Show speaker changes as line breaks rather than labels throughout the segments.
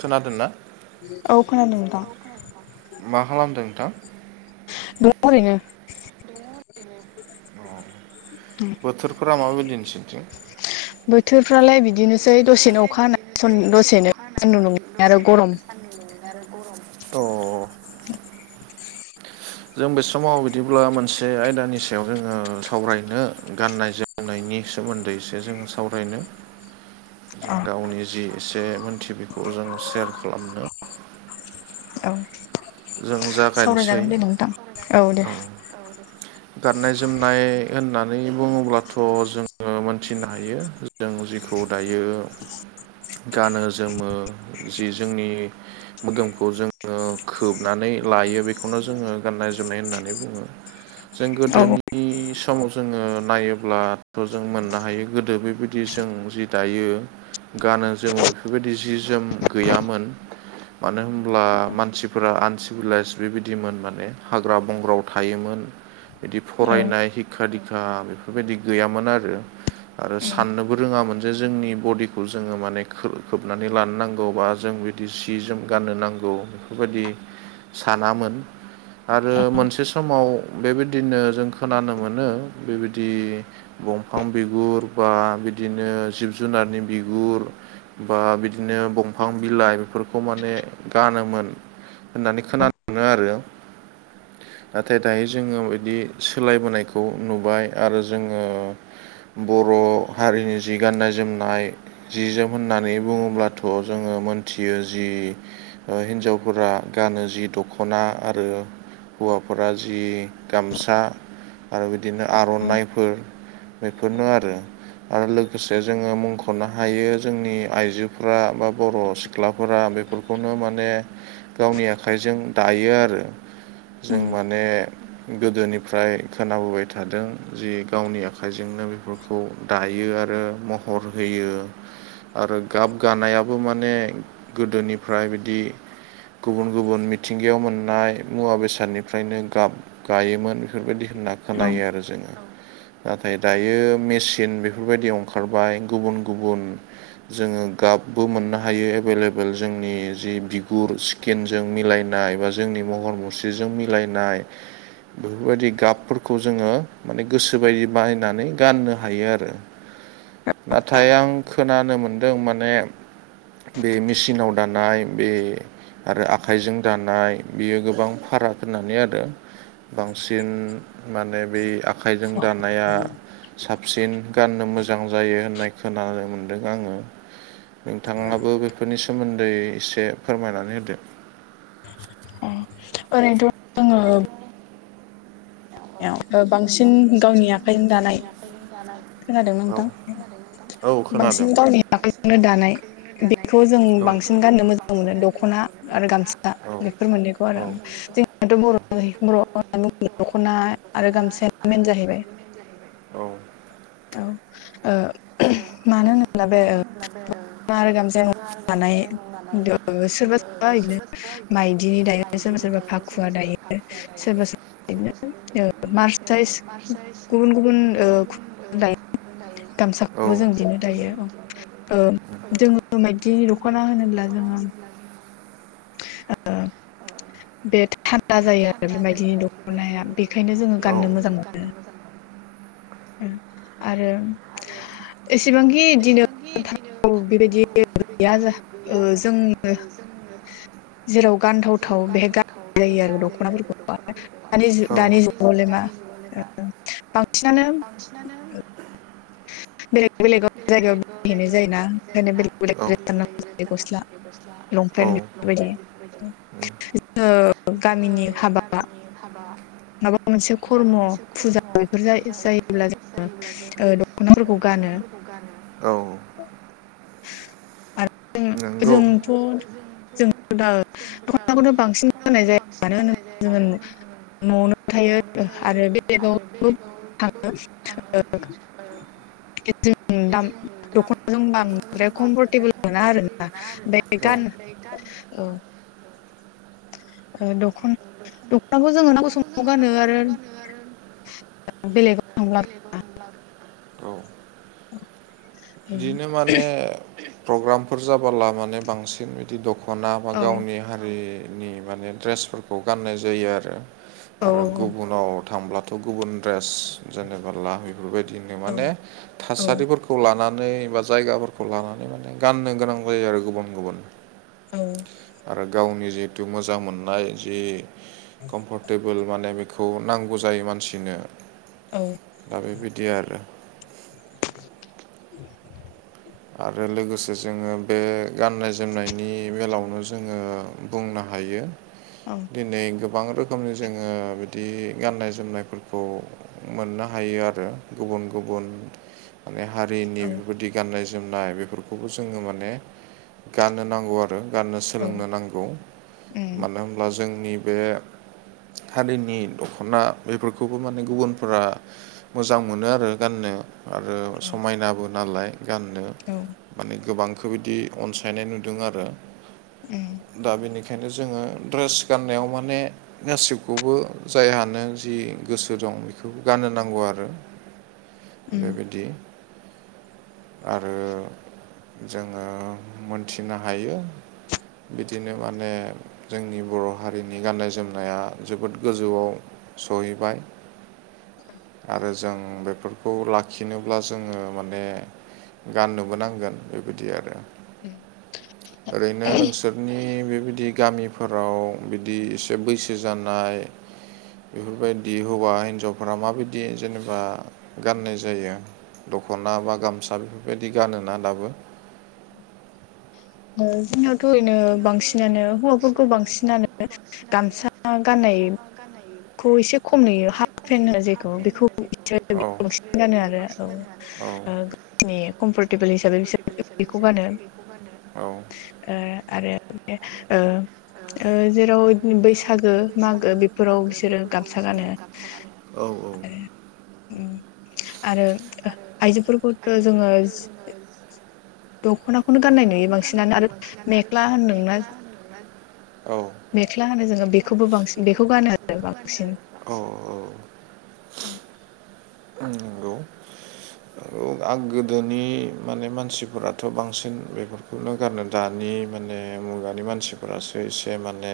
खोनादोंनाा
औ खोनादों नोंथां।
मा खालामदों नोंथां
द ओरैनो
बोथोरफोरा माबायदिसनथिं
बोथोरफ्रालाय बिदि बिदिनोसै दसेनो अखा हानाय दसेनो सान्दुं दुंनाय आरो गरम
अ
द
जों बे समाव बिदिब्ला मोनसे आयदानि सायाव जोङो सावरायनो गाननाय जायो फोरोंनायनि सोमोन्दैसो जों सावरायनो
अ
जों गावनि जि एसे मोनथियो बेखौ जों सेशयार खालामनो
औ
जों जागायनोसै
सावरायजागोन दे नोंथां। दे।
औ गाननाय जोमनाय होननानै बुङोब्लाथ' जोङो मोनथिनो हायो जों जखौ दायो गानो जोमो जि जोंनि मोदोमखौ जों नानै लायो बेखौनो जोङो गाननाय जोमनाय होननानै बुङो जों
औ
गोदोनि बि समाव जोङो नायोब्लाथ' जों मोननो हायो गोदो बेबायदि जों जि दायो गानो जोमो बेफोरबायदि जि जोम गैयामोन मानो होनब्ला मानसिफोरा आ सिभिलाइस बेबायदिमोन माने हाग्रा बंग्रायाव थायोमोन बिदि
औ
फरायनाय हिक्खा दिक्खा बेफोरबायदि गैयामोन आरो आरो साननोबो रोङामोन जे जोंनि बडिखौ जोङो माने खोबनानै लानो नांगौ बा जों बिदि सि जोम गाननो नांगौ बेफोरबायदि सानामोन आरो मोनसे समाव बेबायदिनो जों खोनानो मोनो बेबायदि बंफां बिगुर बा बिदिनो जिब जुनारनि बिगुर बा बिदिनो बंफां बिलाइ इफोरखौ माने गानोमोन होननानै खोनानो मोनो आरो। नाथाय दायो जोङो बिदि सोलायबोनायखौ नुबाय आरो जोङो बर' हारिनि जि गाननाय जोमनाय जि जोम होननानै बुङोब्लाथ' जोङो मोनथियो जि ओ हिनजावफोरा गानो जि दख'ना आरो हौवाफोरा जि गामसा आरो बिदिनो आर'नाइफोर बेफोरनो आरो। आरो लोगोसे जोङो मुंख'नो हायो जोंनि आइजोफोरा बा बर' सिख्लाफोरा बेफोर खौनो माने गावनि आखाइजों दायो आरो जों
उम
माने गोदोनिफ्राय खोनाबोबाय थादों जि गावनि आखाइजोंनो बेफोर खौ दायो आरो महर होयो आरो गाब गानायाबो माने गोदोनिफ्राय बिदि गुबुन गुबुन मिथिंगायाव मोननाय मुवा बेसादनिफ्रायनो गाब गायोमोन बेफोरबायदि होनना
औ
खोनायो आरो जोङो। नाथाय दायो मेचिन बेफोरबायदि ओंखारबाय गुबुन गुबुन जोङो गाबबो मोननो हायो एभेलेबेल जोंनि जि बिगुर केनजों मिलायनाय बा जोंनि महर मुस्रिजों मिलायनाय बेफोरबायदि गाबफोरखौ जोङो माने गोसोबायदि बायनानै गाननो हायो आरो। नाथाय आं खोनानो मोनदों माने बे मेसिनाव दानाय बे आरो आखाइजों दानाय बियो गोबां फाराग होननानै आरो। बांसिन माने बे आखाइजों दानाया साबसिन गाननो मोजां जायो होननाय खोनानो मोनदों आङो। नोंथाङाबो बेफोरनि सोमोन्दै एसे फोरमायनानै
औ
[unintelligible]
ओरैनोथ' आङो याव ओ बांसिन गावनि आखाइजों दानाय खोनादों ना
औ
नोंथां
औ
बांसिन
खोनादों
गावनि आखाइजोंनो दानाय बिखौ जों
औ
बांसिन गाननो मोजां मोनो दख'ना आरो गामसा बेफोर मोननैखौ आरो। जोंनियाथ' बर' [unintelligible] बर' दख'ना आरो गामसा
आरो गामसायाबोे मेन जाहैबाय औ।
औ ओ मानो होनोब्ला बे ओ
[unintelligible] गोबां इदिनो
सोरबा सोरबा बिदिनो माइदिनि दायो सोरबा
मायदिनि दायो
फाखुवा
सोरबा सोरबा फाखुवा दायो सोरबा सोर
ओ मार्सथाइस गुबुन गुबुन ओ दायो गामसाखौबो जों दिनो दायो अ। ओ जोङो मायदिनि दख'ना होनोब्ला जोङो ओ बे थान्दा जायो आरो बे मायदिनि दख'नाया बेखायनो जोङो गाननो मोजां मोनो। उम आरो
आरो [unintelligible]
एसेबांखि बिदिनो
इदिनो [unintelligible] बेबायदि गैया आरो।
जोंनो जेराव गानथावथाव बेहाय गान [inaudible] जायो आरो दख'नाफोरखौ [inaudible] दानि जु दानि जुगावलाय मा
ओ
बांसिनानो
बांसिनानो
बेलेग बेलेगाव जायगायाव बेरायहैनाय जायोना ओंखायनो बेलेग बेलेक ड्रेस गाननांगौ जायो गस्ला।
गस्ला औ
लंपेन्ट बेफोरबायदि
लंपेन्ट बेफोरबायदिनो उम जोङो
गामिनि हाबा
गामिनि [unintelligible] हाबा
मोनसे
माबा
खर्म
मोनसे
फुजा
खर्म
बेफोर
फुजा इफोर
जायोब्ला
जायो जायोब्ला जोङो
दख'नाफोरखौ
ओ
गानो
दखनाफोर गानो औ
आरो जोंथ' जों थ' दा दख'नाखौनो बांसिन गाननाय जायो मानो होनोब्ला जोङो न'आवनो थायो आरो बेलेगावबो थाङो ओ जों दा दख'ना जों बांद्राय कमफरटेबोल मोना आरोना
मोना
बे
आरोना
गान
ओमफाय गान
औ ओ दखन-दख'नाखौ जोङो नांगौ समाव गानो आरो ओ बेलेगाव थांब्ला
बेलेगाव थांब्ला बो औ
[inaudible]
बिदिनो माने प्रग्रामफोर जाबोला माने बांसिन बिदि दख'ना बा
औ
गावनि हारिनि माने ड्रेसफोरखौ गाननाय जायो आरो
औ
आरो गुबुनाव थांब्लाथ' गुबुन द्रेस जेनेबा लाहै बेफोरबायदिनो
औ
माने
औ
थासारिफोरखौ खौ लानानै बा जायगाफोरखौ लानानै माने गाननो गोनां जायो आरो गुबुन गुबुन
औ
आरो गावनि जितु मोजां मोननाय जि कमफरटेबोल माने बे खौ नांगौ जायो मानसिनो
औ
दा बेबायदि आरो
[inaudible]
आरो लोगोसे जोङो बे गाननाय जोमनायनि बेलायावनो ज जोङो बुंनो हायो
औ
दिनै गोब बां रोखोमनि जोङो बिदि गाननाय जोमनायफोरखौ मोननो हायो आरो गुबुन गुबुन माने हारिनि
औ
बेफोरबायदि गाननाय जोमनाय बेफोरखौबो जोङो माने गाननो नांगौ आरो गाननो
औ
सोलोंनो नांगौ
उम
मानो होनब्ला जोंनि बे हारिनि दख'ना बेफोरखौबो माने गुबुनफोरा मोजां मोनो आरो गाननो आरो समायनाबो नालाय गाननो
औ
माने गोबांखो बिदि अनसायनाय नुदों आरो दा बेनिखायनो जोङो ड्रेस गाननायाव माने गासिबखौबो जायहानो जि गोसो दं बेखौबो गाननो नांगौ आरो
उम
बेबायदि आरो जोङो मोनथिनो हायो बिदिनो माने जोंनि बर' हारिनि गाननाय जोमनाया जोबोद गोजौआव सहैबाय आरो जों बेफोरखौ लाखिनोब्ला जोङो माने गाननोबो नांगोन बेबायदि आरो
उम
ओरैनो नोंसोरनि बेबायदि गामि फोराव बिदि एसे बैसो जानाय बेफोरबायदि हौवा हिनजावफोरा माबायदि जेनेबा गाननाय जायो? दख'ना बा गामसा बेफोरबायदि गानोना दाबो?
ओ जोंनियावथ' ओरैनो बांसिनानो हौवाफोरखौ बांसिनानो [unintelligible] गामसा गाननाय खौ एसे खम नुयो हाफ फेन्ट जेखौ बेखौ बिसोर बांसिन गानो आरो औ गावनि कमफर्टेबोल हिसाबै बिसो
साबै बिसोरो बेखौ गानो आरो औ
ओ आरो बे ओ ओ जेराव इदिनो बैसागो मागो बेफोराव बिसोरो गामसा गानो
औ औ।
आरो आरो आइजोफोरखौथ' जोङो दख'नाखौनो गाननाय नुयो। बांसिनानो आरो
[unintelligible]
मेख्ला
आरो
होनदोंना
मेख्ला होना
मेख्ला होनो जोङो बेखौबो बांसिन बेखौ गानो आरो बांसिन।
औ औ।
औ।
उ नंगौ। गोदोनि माने मानसिफोराथ' बांसिन बेफोरखौ बेखौनो गारनो दानि माने मुगानि मानसिफोरासो एसे माने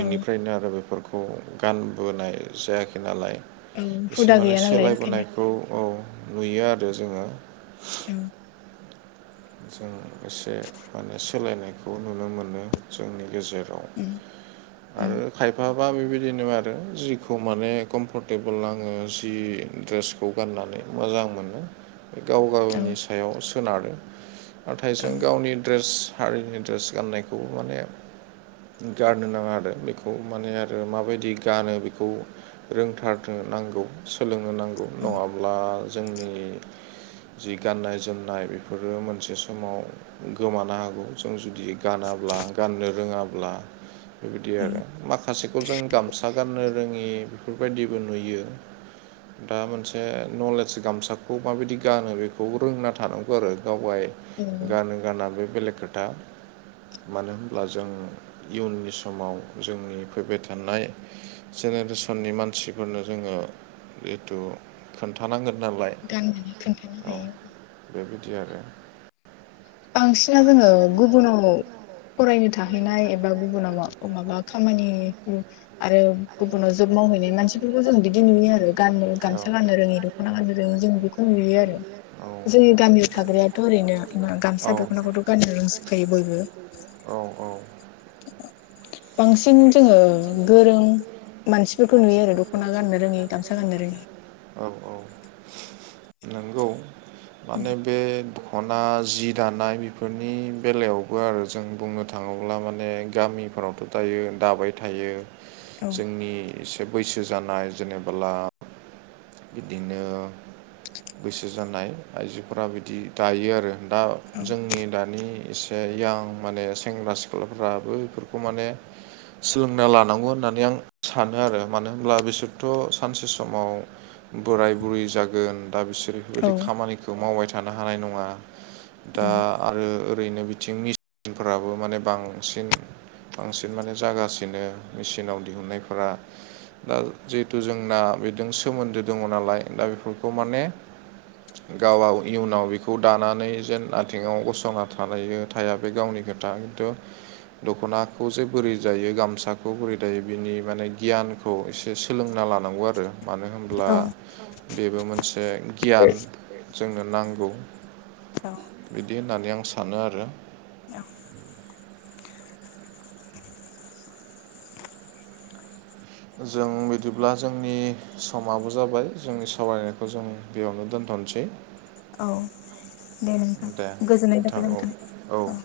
औ
आरो बेफोरखौ गानबोनाय जायाखै नालाय।
औ
एसे
हुदा
माने
गैया नालाय ओंखायनो
सोलायबोनायखौ औ नुयो आरो जोङो।
औ।
जों एसे माने सोलायनायखौ नुनो मोनो जोंनि गेजेराव
उम उम
आरो खायफा बा बेबायदिनो आरो जिखौ माने कमफरटेबोल नङो जि द्रेस खौ गाननानै मोजां मोनो बे गाव
औ
गावनि सायाव सोनारो। नाथाय
औ
जों गावनि ड्रेस हारिनि ड्रेस गाननायखौबो माने गारनो नाङा आरो बेखौ माने आरो माबायदि गानो बेखौ रोंथारनो नांगौ। सोलोंनो नांगौ नङाब्ला जोंनि जि गाननाय जोमनाय बेफोर बेफोरो मोनसे समाव गोमानो हागौ। जों जुदि गानाब्ला गाननो रोङाब्ला। बेबायदि आरो माखासेखौ जों गामसा गाननो रोङि बेफोरबायदिबो नुयो। दा मोनसे नलेज गामसाखौ माबायदि गानो बेखौ रोंना थानांग आरो गावगाय
[unintelligible]
गानो गाना बे बेलेग खोथा मानो होनब्ला जों इयुननि समाव जोंनि फैबाय थानाय जेनेरेसननि मानसिफोरनो जोङो जिहेथु खोन्थानांगोन नालाय
गाननानै खोन्थानो
औ
हायो
बेबायदि आरो।
बांसिना जोङो गुबुनाव फरायनो थाहैनाय एबा गुबुनाव माबा खामानिखौ आरो गुबुनाव जब मावहैनाय मानसि बेखौ जों बिदि
जों
नुयो आरो गाननो गामसा गाननो रोङि दख'ना गाननो रोङि जों बेखौ नुयो आरो।
आरो
जोंनि गामियाव थाग्रायाथ' ओरैनो गामसा दख'नाखौथ' गाननो रोंजोबखायो बयबो।
औ औ। औ
बांसिन जोङो गोरों मानसिफोरखौ नुयो आरो दख'ना गाननो रोङि गामसा गाननो रोङि।
औ औ नंगौ माने बे अना जि दानाय बेफोरनि बेलायावबो आरो जों बुंनो थाङोब्ला माने गामिफोरावथ' दायो दाबाय थायो
औ
जोंनि एसे बैसो जानाय जेनेबोला बिदिनो बैसो जानाय आइजोफोरा बिदि दायो आरो दा जोंनि दानिसे ओ [unintelligible] माने सेंग्रा सिख्लाफ्राबो इफोरखौ माने सोलोंना लानांगौ होननानै आं सानो आरो मानो होनब्ला बिसोरथ' सानसे समाव बोराय बुरै जागोन दा बिसोर
औ
बेफोरबायदि खामानिखौ मावबाय थानो हानाय नङा। दा आरो ओरैनो बिथिं मिसिनफोराबो माने बांसिन बांसिन माने जागासिनो मेसिनाव दिहुननायफोरा। दा जिहेतु जोंना बेदों सोमोन्दो दङ नालाय दा बेफोरखौ माने गाव वाव इयुनाव बेखौ दानानै जेन आथिङाव गसंना थालायो थाया बे गावनि खोथा खिन्थु दख'नाखौ जे बोरै जायो गामसाखौ बोरै दायो बिनि माने गियान खौ एसे सोलोंना लानांगौ आरो मानो होम ब्ला
औ
बेबो मोनसे गियान जोंनो नांगौ। बिदि होननानै आं सानो आरो।
औ।
जों बिदिब्ला जोंनि समाबो जाबाय जोंनि सावरायनायखौ जों बेयावनो दोनथ'नोसै।
औ दे नोंथां गोजोननाय थाबाय नोंथां औ।